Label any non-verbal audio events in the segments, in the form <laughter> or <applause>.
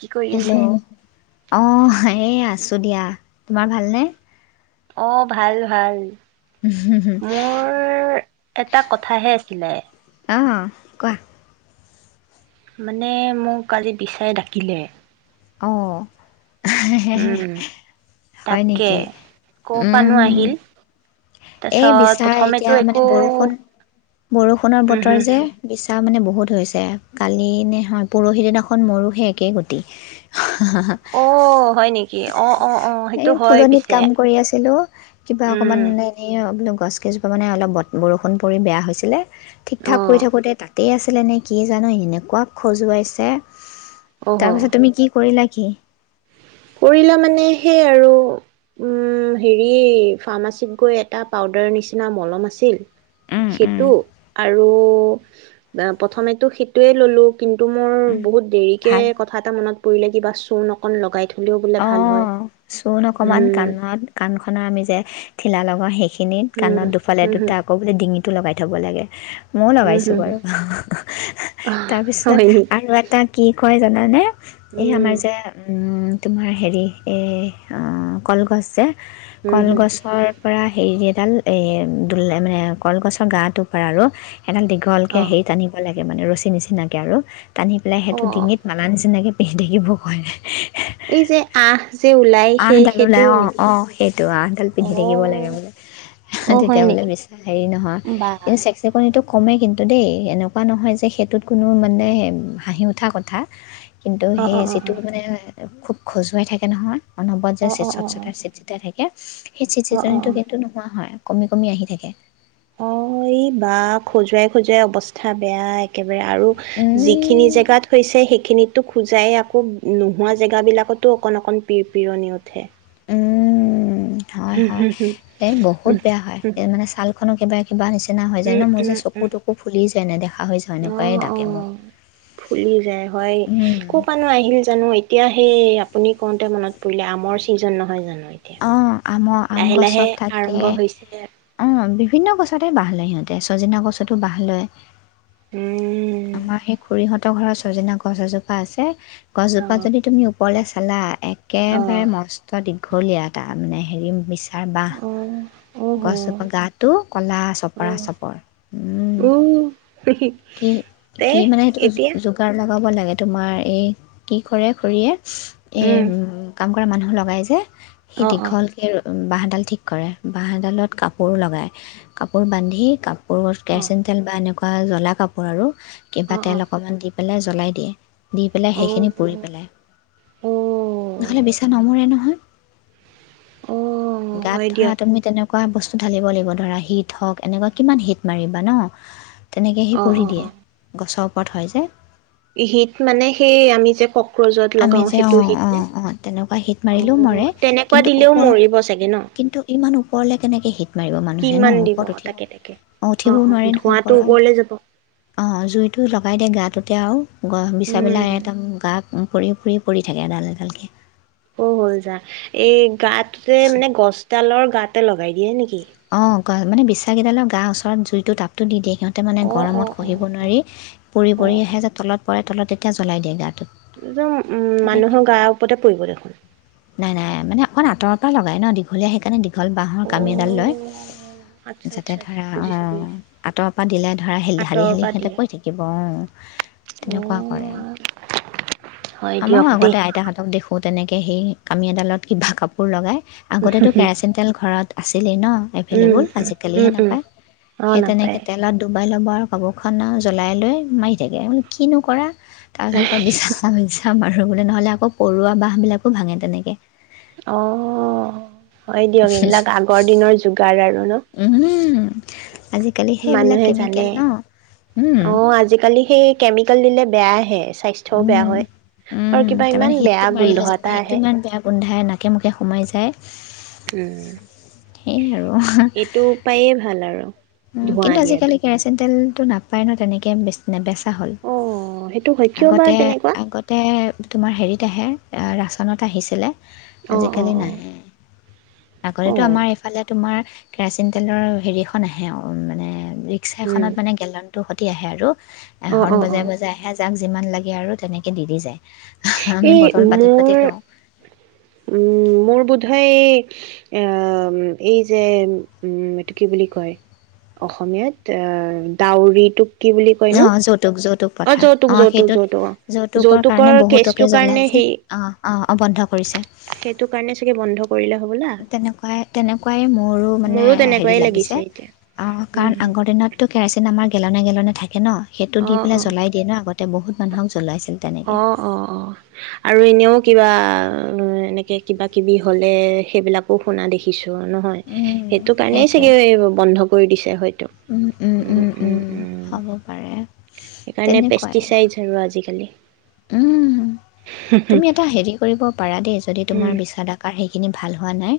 কি কৰি হেল্ল', আছে? অহ। এই, আছোঁ। ত ', দিয়া, তোমাৰ ভালনে? অ', ভাল- ভাল। মোৰ এটা কথাহে আছিলে অ', কোৱা, মানে, মোক কালি বিচায়ে ডাকিলে। অ'। উম, তাকে। ক'ৰ পৰানো আহিল? <unintelligible> এই তাৰপিছত বিচা, এতিয়া প্ৰথমেতো মানে একো বৰষুণ, বৰষুণৰ উম, বতৰ হুম, যে, হুম। বিচা মানে, বহুত হৈছে। কালি নহয়, পৰহি দিনাখন মোৰো হে একেই গতি অ', হয় নেকি? অ', -অ', - অ'। এই সেইটো হয় ফুলনিত পিছে। কাম উম', এই ৰ', বোলো, গছকেইজোপা মানে অলপ বৰষুণ পৰি বেয়া হৈছিলে ঠিক-ঠাক কৰি অ', থাকোঁতে, তাতে আছে আছিলে নে কিয়ে জানো, এনেকুৱা খজুৱাইছে অহ। তাৰপিছত তুমি কি কৰিলা? কি? কৰিলা মানে সেই আৰু উম হেৰি ফাৰ্মাচীত গৈ এটা পাউদাৰ নিচিনা মলম আছিল উম, উম, সেইটো আৰু প্ৰথমেতো সেইটোৱে ল'লো। কিন্তু মোৰ উম। বহুত দেৰিকে ভাল কথা এটা মনত পৰিলে। কিবা চূণ অকন লগাই থলেও বোলে ভাল হয় অ', চূণ অকমান উম কাণত কাণ খনৰ আমি যে ঠিলা লগা অ, সেইখ খিনিত উম কাণত দুফালে হম হম দুটা, আকৌ বোলে ডিঙিত টো লগাই থ'ব লাগে। মইয়ো উম লগাইছো হম বাৰু, হম অ তাৰপিছত হয় নেকি আৰু এটা কি কয় জানানে? এই উম আমাৰ যে, উম তোমাৰ হেৰি এই কলগছ যে হম হম কলগছৰ পৰা হেৰি এডাল এই ডোল, মানে কলগছৰ গাটো পৰা আৰু এডাল দীঘলকে অ হেৰি টনিব লাগে। মানে ৰছী নিচিনাকে আৰু টানি পেলাই অ সেইটো ডিঙিত মালা নিচিনাকে <unintelligible> এই যে আহ যে ওলাই সেই আহডাল সেইটো ওলাই অ, নেকি অ, সেইটো আহডাল অ পিন্ধি থাকিব লাগে বোলে, অ হয় তেতিয়া বোলে নেকি বিছা হেৰি নহয় বা কিন্তু চেকচেকনিটো কমে কিন্তু দেই, এনেকুৱা নহয় যে সেইটোত কোনো মানে হাঁহি উঠা কথা। কিন্তু অ সেই অ অ অ জেতুকা বনেও আহে। <unintelligible> খুব খজুৱাই থাকে নহয়। অনবৰত যে অ চে, অ অ চতচতাই, চিতচিতাই থাকে সেই অ অ চিতচিতনিটো অ কিন্তু নোহোৱা হয়। কমি কমি আহি থাকে অ'এই বা খজুৱাই খজুৱাই অৱস্থা বেয়া একে বাৰে আৰু যিখিনি উম, জেগাত হৈছে সেইখিনিত টো খোজাইয়ে আকৌ নোহোৱা জেগাবিলাকতো অকণ অকণ পিৰপিৰণি উঠে। উম, হয় হুম হয়, হুম হুম এই উম, বহুত বেয়া হয়, হুম এ মানে ছালখনো কিবা কিবা নিছে উম, উম, উম, নেদেখা হৈ যাওঁ অহ এনেকুৱাই অ ডাকে মোক ফুলি যায় হয়, কপানো আহিল জানো, এতিয়া সেই আপুনি কওঁতে মনত পৰিলে আমৰ ছিজন নহয় জানো? এতিয়া। অ আমৰ আম লাহে লাহে গছত থাকে আৰম্ভ হৈছে অ বিহ বিভিন্ন গছতে বাঁহ লয় সিহঁতে ছজিনা গছতো বাঁহ লয় উম, আমাৰ সেই খুৰীহঁতৰ ঘৰ ছজিনা গছ এজোপা আছে গছ জোপাত অ', যদি তুমি ওপৰলে চালা এক একেবাই অ', মস্ত দিন দীঘলীয়া এটা মানে হেৰি মি তাৰ অ', অহ, বাঁহ গছজোপা গাটো ক'লা চপৰা অ', চপৰ উম। কি তে কি মানে সেইটো এতিয়া যোগাৰ লাগে লগাব লাগে তোমাৰ এই কি কৰে খুৰীয়ে এ উম কাম কৰা মানুহ লগাই যে সেই অ অ দীঘলকে বাঁহডাল ঠিক কৰে বাঁহডালত কাপোৰ লগায় কাপোৰ বান্ধি কাপ ক অ কেৰচিন তেল বা এনেকুৱা জ্বলা কাপোৰ আৰু অ কিবা তেল অকমান দি পেলাই জ্বলাই দিয়ে দি পেলাই অ অ সেইখিনি পুৰি পেলাই। অ নহ'লে বিছা নমৰে নহয় অ গাত হয় ধৰা দিয়ক তুমি তেনেকুৱা এনেকুৱা বস্তু ঢালিব লাগিব ধৰা হিট হওক এনেকুৱা কিমান হিট মাৰিবা ন তেনেকে অ অ পৰি দিয়ে গছক ওপৰত হয় যে হিত মানে সেই আমি যে ক আমি যে অ অ অ তেনেকুৱা হিট অ মাৰিলেও মৰে তেনেকুৱা কিন্তু দিলেও ওপৰত মৰিব চাগে ন কিন্তু ইমান ওপৰলে কেনেকে হিট মাৰিব মানুহে ন কিমান দিব ওপৰত উঠিব তাকে তাকে অ উঠিবও নোৱাৰে নহয় ধোঁৱাটো ওপৰত ওপৰলে যাব অ জুইটো লগাই দিয়ে গাটোতে আৰু বিচা পেলাই উম এটা গাত পৰি পৰি পৰি থাকে এডাল এডালকৈ অ হ যা এই গাতে মানে গছডালৰ গাতে লগাই দিয়ে নেকি অ মানে বিশ্বাসকেইডালৰ গা ওচৰত জুইটো তাপটো দি দিয়ে সিহঁতে মানে অ অ গৰমত অ খহিব নোৱাৰি পৰি - অ পৰি আহে যে তলত। পৰে তল এতি জ্বলাই দিয়ে গাঁ। জন উম', মানুহৰ গাৰ ওপৰতে পৰিব দেখোন। নাই - নাই মানে অকণ আঁতৰ পৰা লগাই ন দীঘলীয়া সেইকাৰণে। দীঘল বাঁহৰ অ', কামি এদাল লৈ আচ্ছা যাতে আচ্ছা আচ্ছা ধৰা বুজিছো বুজিছো আতৰ পৰা দিলে ধৰা ধালি-ধালি আঁতৰৰ পৰা সিহঁতে দিয়ে। কৰি থাকিব অ' তেনেকোৱা কৰে অ', হয় আমাৰো দিয়ক দেই। আগতে আইতা হতক দেখো তেনেকে। কেই কামি এডালত কিবা কাপোৰ লগায়, আগতেতো উম, কেৰাচিন তেল ঘৰত আছিলেই ন উম, এভেইলেবল আজিকালি উম, হে উম, নাপাই অ', সেই তেনেকে নাপায় তেলত ডুবাই ম'বাইলৰব কাপোৰখন জ্বলাই লৈ মাৰি থাকে কিনোকৰা তাৰপিছত <unintelligible> ধুবলৈ নহ'লে আকৌ পৰুৱা বহবিলাকো ভাঙে তেনেকে আহহহহহহ হয় দিয়ক এইবিলাক আগৰ দিনৰ যোগাৰ আৰু ন হমমমমম আজিকালি সেইবিলাক মানুহে জানে। কেমিকেল ন হম <unintelligible> বেয়াহে স্বাস্থ্যও বেয়া হয়। আৰু উম কিবা ইমান তাৰমানে বেয়া সিতটো গোন্ধ মাৰিলে এটা যেনেবা আহে সিতটো ইমান বেয়া গোন্ধাই নাক একেমোকে সোমাই যায় উম সেয়ে আৰু এইটো উপায়ে ভাল আৰু উ ধোঁৱা কিন্তু দিয়াটো আজিকালি কেৰাচিন তেল নাপাই ন তেনেকে বে নেবেচে হ'ল, অ', সেইটো হয় কিয় বা আগতে, তেনেকুৱা আগতে তোমাৰ হেৰিত আহে আ, ৰা মানত আহিছিলে অ', অ', আজিকালি অ', নাহে আগতেতো অ', আমাৰ এইফালে তোমাৰ কেৰাচিন তেলৰ হেৰিখন আহে সে আৰু মানে ৰিক্সা উম। এখনত মানে গেল সিহটো আহে আৰু অ অ এখনন অ বজাই বজাইহে যাক যিমান লাগে আৰু তেনেকৈ দি দি যায়। আমি এই বটল পাতি পাতি মোৰ লওঁ উম মোৰ বোধয় এই এ এই যে উম এইটো কি বুলি কয় অসমীয়াত এ ডাউৰিটোক কি বুলি কয় অ নো যৌতুক যৌতুক অ যৌতুক অহ, যৌতুক সেইটোত যৌতুক অ যৌতুকৰ কাৰণে কেচটোৰ বহুতোকে কাৰণে জ্বলাই যে, সেই অহ, অহ বন্ধ কৰিছে। সেইটো কাৰণে চাগে বন্ধ কৰিলে হ'বলা তেনেকুৱাই তেনেকুৱাই মোৰো মানে হেৰি লাগিছে অ', উম কাৰণ হুম আগৰ দিনতো কেৰাচিন আমাৰ <unintelligible> থাক থাকে ন সেইটো অ দি অ পেলাই জ্বলাই দিয়ে ন? আগতে বহুত <unintelligible> তেনেকৈ অ', অ', অ', আৰু এনেও কিবা এনেকে কিবা কিবি হ'লে, সেইবিলাকো শুনা দেখিছো নহয় সেইটো কাৰণেই সেইটোৱে চাগে বন্ধ কৰি দিছে হয়। উম, উম, উম, সেইকাৰণে পেষ্টিচাইডছ আৰু আজিকালি। উম, তুমি এটা হেৰি কৰিব পাৰা দেই যদি তোমাৰ উম বিচাদাকাৰ শে সেইখিনি ভাল হোৱা নাই।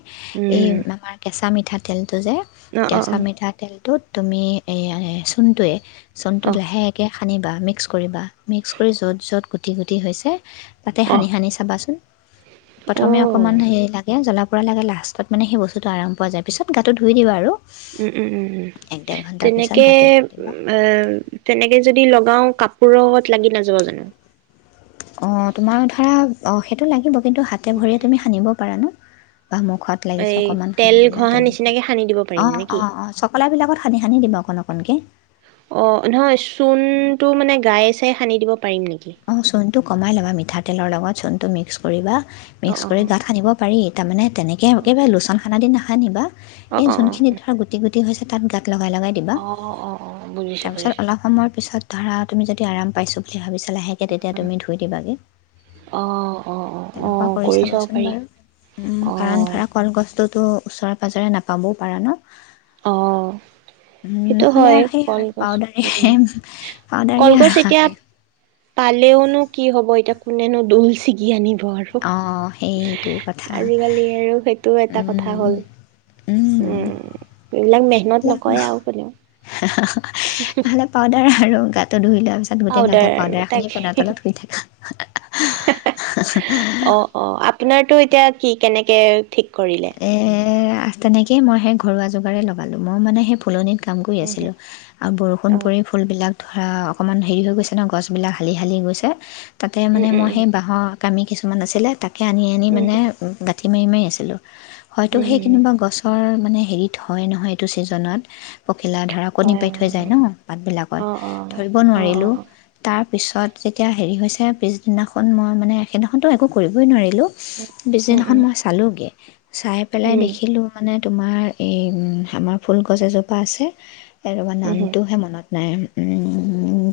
এ উম আমাৰ কেচাঁ মি ঠাতেল। টো যে অ অ কেঁচা মিঠা তেলটোত তুমি এয়া চোনটোৱে চনটো অ লাহেকে সানিবা মিক্স কৰিবা মিক্স কৰি য'ত য'ত গুটি গুটি হৈছে। তাতে অ অ সানি সানি চাবাচোন অ প্ৰথমে অকমান হেৰি লাগে জল লে লাষ্টত মানে সেই বস্তুটো আমোৱা যায় পিছত গাটো ধুই দিবা আৰু। উম, উম, উম, উম, এক ডেৰ ঘণ্টাৰ পিছত তেনেকে গাটো ধুই দিবা তেনেকে যদি লগাও কাপ পৰহত অ' তোমাৰ ধৰা অ' সেইটো লাগিব কিন্তু হাতে ভৰিয়ে তুমি সানিব পাৰা ন বা মুখত লাগিছে এই অকণমান তেল সানিবিল ঘঁহা তেনেকৈ নিচিনাকে সানি দিব অ পাৰিম নেকি অ অ চকলাবিলাকত সানি সানি দিম অকণ অকণকৈ গায় চাই সানি দিব পাৰিম নেকি টো কমাই ল'বা মিঠাতেলৰ লগত চণটো মিক্স কৰিবা অ মিক্স কৰি গাত সানিব পাৰি তাৰ মানে তেনেকে অ একেবাৰে লোচন খানা দিনা হ নি বা অ অ এই অ যোনখিনি ধৰা গোটি গট হৈছে তাত গাত লগাই লগাই দিবা অ অ অ অ বুজিছো তাৰপিছত বুজিছো অলপ সময়ৰ পিছত ধৰা তুমি যদি আৰাম পাইছো বুলি ভাবি চা এতিয়া তেতিয়া তুমি ধুই দিবাগে অ অ অ অ তেনেকুৱা কৰি চাব চাবাচোন পাৰি বাৰু অ কাৰণ ধৰা কলগছটোত তো ওচৰে পাঁজৰে নাপাবও পাৰা ন অ উম সেইটো নহ'লে হয় আৰু সেইয় আৰু কলগছ উম পাউদাৰ পাউদাৰ আৰু কলগছ এতিয়া সেই পালেওনো কি হব এতিয়া কোনেনো দোল ছিগি আনিব আৰু অঁ সেইটোৱে কথা আজিকালি আৰু সেইটো এটা কথা হ'ল উম এইবিলাক মেহনত সেইবিলাক নকৰে আৰু কোনেও নহ'লে পাউদাৰ আৰু গাটো ধুই লোৱাৰ পিছত গোটেই পাউদাৰ গাতে আৰু পাউদাৰখিনি তাকে পেনৰ তলত শুই থাকে স অ অ আ আপোনাৰতো এতিয়া কি কেনেকে ঠিক কৰিলে তেনেকেইে মই সেই ঘৰুৱা যোগাৰ লগালোঁ মই মানে সেই ফুলনিক কাম কৰি উম হু আছিলোঁ আৰু বৰষুণ অ পৰি ফুলবিলাক ধৰা অকণমান হেৰি হৈ গৈছে ন গছবিলাক হালি হালি গৈছে তাতে উম মানে মই সেই উম বাঁহত কামি কিছুমান আছিলে তাত তাকে আনি আনি মানে গ ইতিমাৰিমেই আছিলোঁ হয়তো উম উম সেই উম কেনোবা গছৰ মানে হেৰিত হয় নহয় এইটো ছিজনত পখিলা ধৰা অ অ কণী পাই থৈ যায় ন পাতবিলাকত অ ধৰিব অ অ নোৱাৰিলো অ তাৰপিছত যেতিয়া হ য়া পিছদিনাখন মই মানে এ সেইনাখনতো একো কৰিবই উম নোৱাৰি দিনাখন উম মই চালোঁগৈ চাই পেলাই উম দেখিলো মানে তোমাৰ এই আমাৰ ফুলগছ এজোপা আছে আৰু ম উম নামটোহে মনত নাই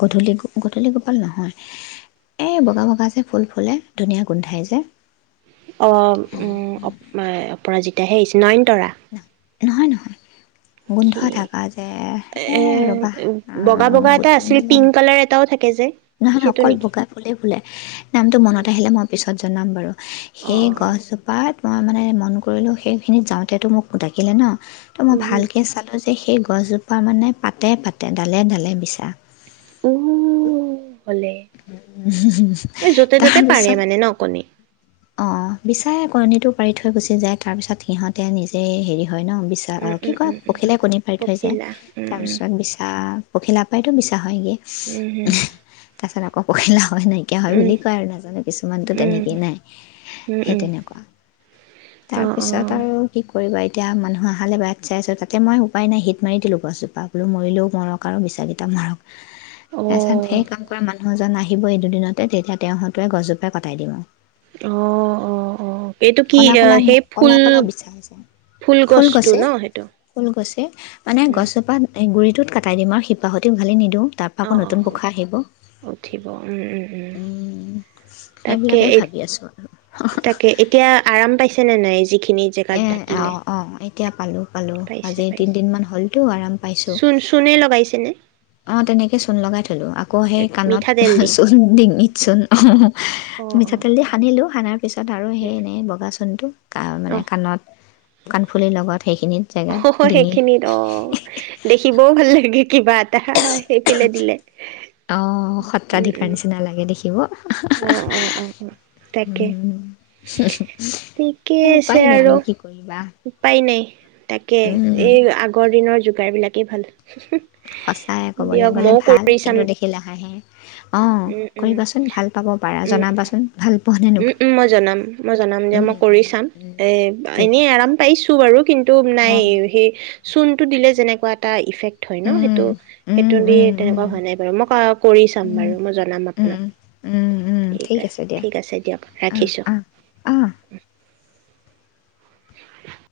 গধূলি গধূলি গোপাল নহয় এই বগা বগা যে ফুল ফুলে ধুনীয়া গোন্ধাই যোয় অ উম ম পৰাজিতাহে কিছুমান তৰা। নহয়, নহয়। গোন্ধ থকা যে এ ৰ'বা বগা বগা এটা গুটি আছিল মেলা পিংক নহয়, কালাৰ এটাও থাকে যে নহয় সেইটো অকল নেকি? বগাই ফুল ফুলে নামটো মনত আহিলে মই পিছত জনাম বাৰু অ অ সেই গছজোপাত মই মানে মন কৰিলোঁ সেইখিনিত যাওঁতেতো মোক ডাকিলে ন'। ত' মই উহু ভালকে চালো যে সেই গছজোপা মানে পাতে পাতে ডালে ডালে বিছা। অ'। লে এই য'তে ত'তে পাৰে মানে ন' কণী? অ', বিচাৰে কণীটো পাৰি থৈ গুচি যায় তাৰ পিছত সিহঁতে নিজে হেৰি হয় ন' বিছা উম কি উম কয় উম উম পখিলাই কণী পাৰি থৈ যায় পখিলা উম উম তাৰপিছত বিছা পখিলা পাইটো বিছা হয়গৈ উম তাৰপছত কোকক কহিলা হয় নাইকিয়া হয় হম বুলি কয় আৰু নাজানো কিছুমানতো উম তেনেকেই নাই। উম উম সেই উম তেনেকুৱা অ তাৰ অ পিছত আৰু কি ক' কৰিবা এতিয়া মানুহ আহালে বাট চাই আছো তাতে মই উপায় নাই হিট মাৰি দিলোঁ গছজোপা বোলো মৰিলোও মলক আৰু বিচাকেইটা মাৰক। অ তাৰ পিছত সেই কাম কৰা মানুহ এজন আহ আহিব এই দুদিনতে তেতিয়া তেওঁ সতোৱে গছজোপাই কটাই দিব। অ অ অ এইটো কি কলা, কলা, সেই ফুল কলা, কলা বিচাৰিছে ফুল গছটো গছে ন সেইটো ফুল গছে মানে উম গছজোপা এই গুডৰিটোত কটাই দিম আৰু শিপাহ সতেওালি নিদিওঁ। তাৰপৰা অ আকৌ অ নতুন অ পোখা আহিব উম, উঠিব উম উম উম তাকে সেইবিলাকেই এই ভাবি আছোঁ আৰু। তাকে এতিয়া আৰাম পাই ছে নে নাই জি খিনি জেগাত ডাকিলে তেতিয়া পালোঁ। পালো আজি তিনিদিন মান হ'লটো আৰাম পাইছো। চূণ চূণে লগাইছেনে অ', তেনেকৈ চূণ লগাই থলোঁ আকৌ সেই কাণত মিঠাতেল দি চূণ ডিঙিত চূণ অ', অ অ মিঠাতেল দি সানিলো সানাৰ পিছত আৰু সেই এনেই বগা চূণটো অ', মানে কাণত কাণফুলিৰ লগত সেইখিনিত জেগাত অ', ডিঙিত সেইখিনিত অ', দেখিবও ভাল লাগে কিবা এটা সেইফিলে দিলে অঁ উম, সত্ৰাধিকাৰ উম। নিচিনা লাগে দেখিব অ', অ', অ', অ তাকে উম, ঠিকেই এই আছে উপায় নাই আৰু। কি কৰিবা উপায় নাই। তাকে উম, এই আগৰ দিনৰ যোগাৰবিলাক ভাল। সঁচাই ক'বলৈ দিয়ক গ'লে মইও ভাল, কৰি চাম কিন্তু দেখিলে হাঁহে। অ', উম উম কৰিবাচোন ভাল পাব পাৰা উম জনাবাচোন ভাল পোৱা নে উম, নোপোৱা উম মই জনাম মই জনাম যে উম, মই কৰি উম, চাম উম, এ ঠিক এনেই আছে আৰাম পাইছো বাৰু কিন্তু নাই সেই চূণটো দিলে যেনেকুৱা এটা ইফেক্ট হয় ন সেইটো সেইটো দি তেনেকুৱা অঁ হোৱা নাই বাৰু মই কৰি চাম বাৰু উম, মই জনাম উম, আপোনাক উম, উম, ঠিক আছে দিয়া। ঠিক আছে ৰাখিছোঁ <unintelligible> <unintelligible>